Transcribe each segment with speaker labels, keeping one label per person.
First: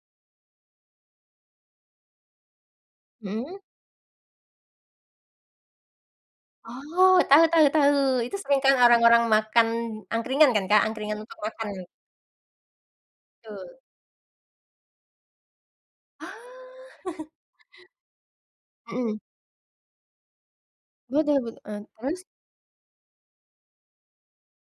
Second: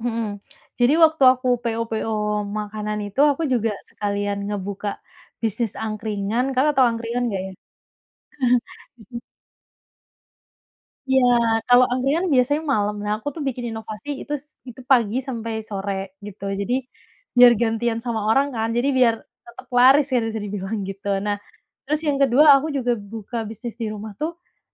Speaker 1: Mhm. Jadi waktu aku PO- PO makanan itu, aku
Speaker 2: Mhm.
Speaker 1: juga sekalian ngebuka bisnis angkringan, Kakak, tahu
Speaker 2: Oh,
Speaker 1: angkringan enggak
Speaker 2: tahu
Speaker 1: ya?
Speaker 2: tahu tahu. Itu sering kan
Speaker 1: isep
Speaker 2: orang-orang makan angkringan kan, Kak? Angkringan
Speaker 1: Iya.
Speaker 2: untuk makanan?
Speaker 1: Kalau angkringan biasanya malam. Nah, aku tuh bikin
Speaker 2: Betul
Speaker 1: inovasi itu s itu pagi sampai sore
Speaker 2: Ah.
Speaker 1: gitu. Jadi biar gantian sama orang kan. Jadi biar
Speaker 2: Mhm.
Speaker 1: tetap laris kan bisa dibilang gitu. Nah,
Speaker 2: Betul betul, ah,
Speaker 1: terus yang
Speaker 2: terus?
Speaker 1: kedua aku juga buka bisnis di rumah tuh,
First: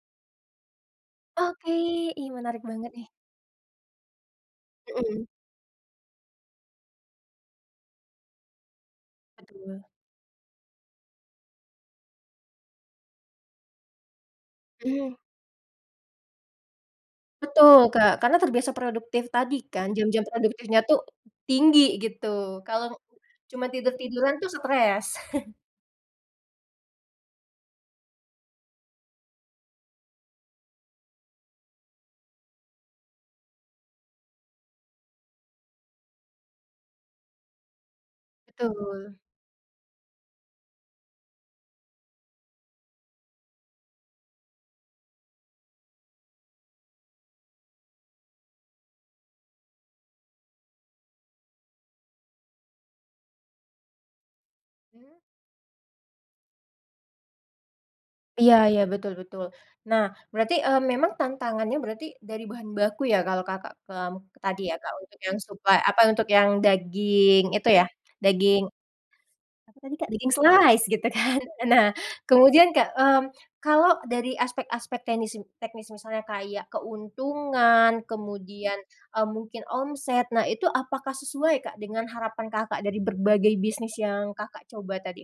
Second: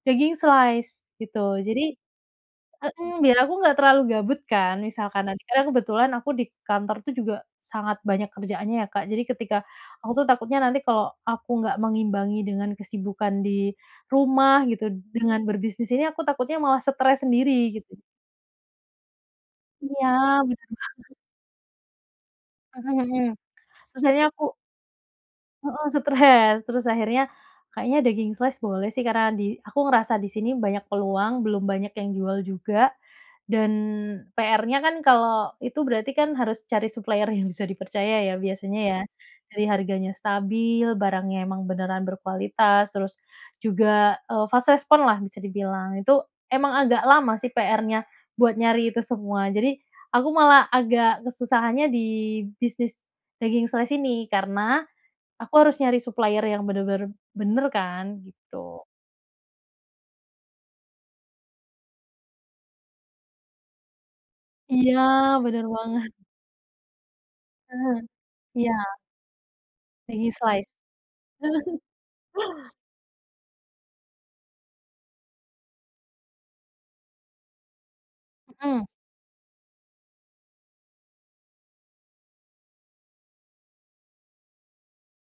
Speaker 1: daging slice gitu.
Speaker 2: Oke,
Speaker 1: Jadi
Speaker 2: ih menarik banget nih.
Speaker 1: mhm, biar aku enggak terlalu gabut kan misalkan
Speaker 2: Mhm.
Speaker 1: nanti karena kebetulan aku di kantor tuh juga sangat banyak kerjaannya ya, Kak. Jadi ketika
Speaker 2: Berdua.
Speaker 1: aku tuh takutnya nanti kalau aku enggak mengimbangi dengan kesibukan di rumah gitu
Speaker 2: Mhm.
Speaker 1: dengan berbisnis ini, aku takutnya malah stres sendiri
Speaker 2: Betul,
Speaker 1: gitu.
Speaker 2: Kak, karena terbiasa produktif tadi kan.
Speaker 1: Iya,
Speaker 2: Jam-jam
Speaker 1: benar
Speaker 2: produktifnya tuh
Speaker 1: banget.
Speaker 2: tinggi gitu. Kalau
Speaker 1: Mhm.
Speaker 2: cuma
Speaker 1: Terus akhirnya
Speaker 2: tidur-tiduran tuh
Speaker 1: aku
Speaker 2: stres.
Speaker 1: Heeh, stress. Terus akhirnya kayaknya daging slice boleh sih karena di aku ngerasa di sini banyak peluang, belum banyak yang jual juga dan PRnya kan kalau itu berarti kan harus cari supplier yang bisa dipercaya ya biasanya ya.
Speaker 2: Betul
Speaker 1: Dari harganya stabil, barangnya emang beneran berkualitas, terus juga, eee, fast respon-lah bisa dibilang. Itu emang agak lama sih PRnya buat nyari itu semua. Jadi aku malah agak kesusahannya di bisnis daging slice ini karena
Speaker 2: Mmm.
Speaker 1: aku harus nyari supplier yang benar-benar benar kan
Speaker 2: Iya iya,
Speaker 1: gitu.
Speaker 2: betul betul. Nah, berarti eee, memang tantangannya berarti dari bahan baku ya kalau Kakak ke, mmm, ke tadi ya, Kak,
Speaker 1: Iya,
Speaker 2: untuk yang
Speaker 1: benar
Speaker 2: supply, apa
Speaker 1: banget.
Speaker 2: untuk yang daging itu ya,
Speaker 1: Mmm.
Speaker 2: daging
Speaker 1: Iya.
Speaker 2: apa tadi, Kak? Daging
Speaker 1: Daging slice
Speaker 2: slice gitu kan. Nah, kemudian, Kak, mmm, kalau dari aspek-aspek teknisi, teknis misalnya kayak keuntungan kemudian,
Speaker 1: Mhm.
Speaker 2: eee, mungkin omset. Nah, itu apakah sesuai, Kak, dengan harapan Kakak dari berbagai bisnis yang Kakak coba tadi?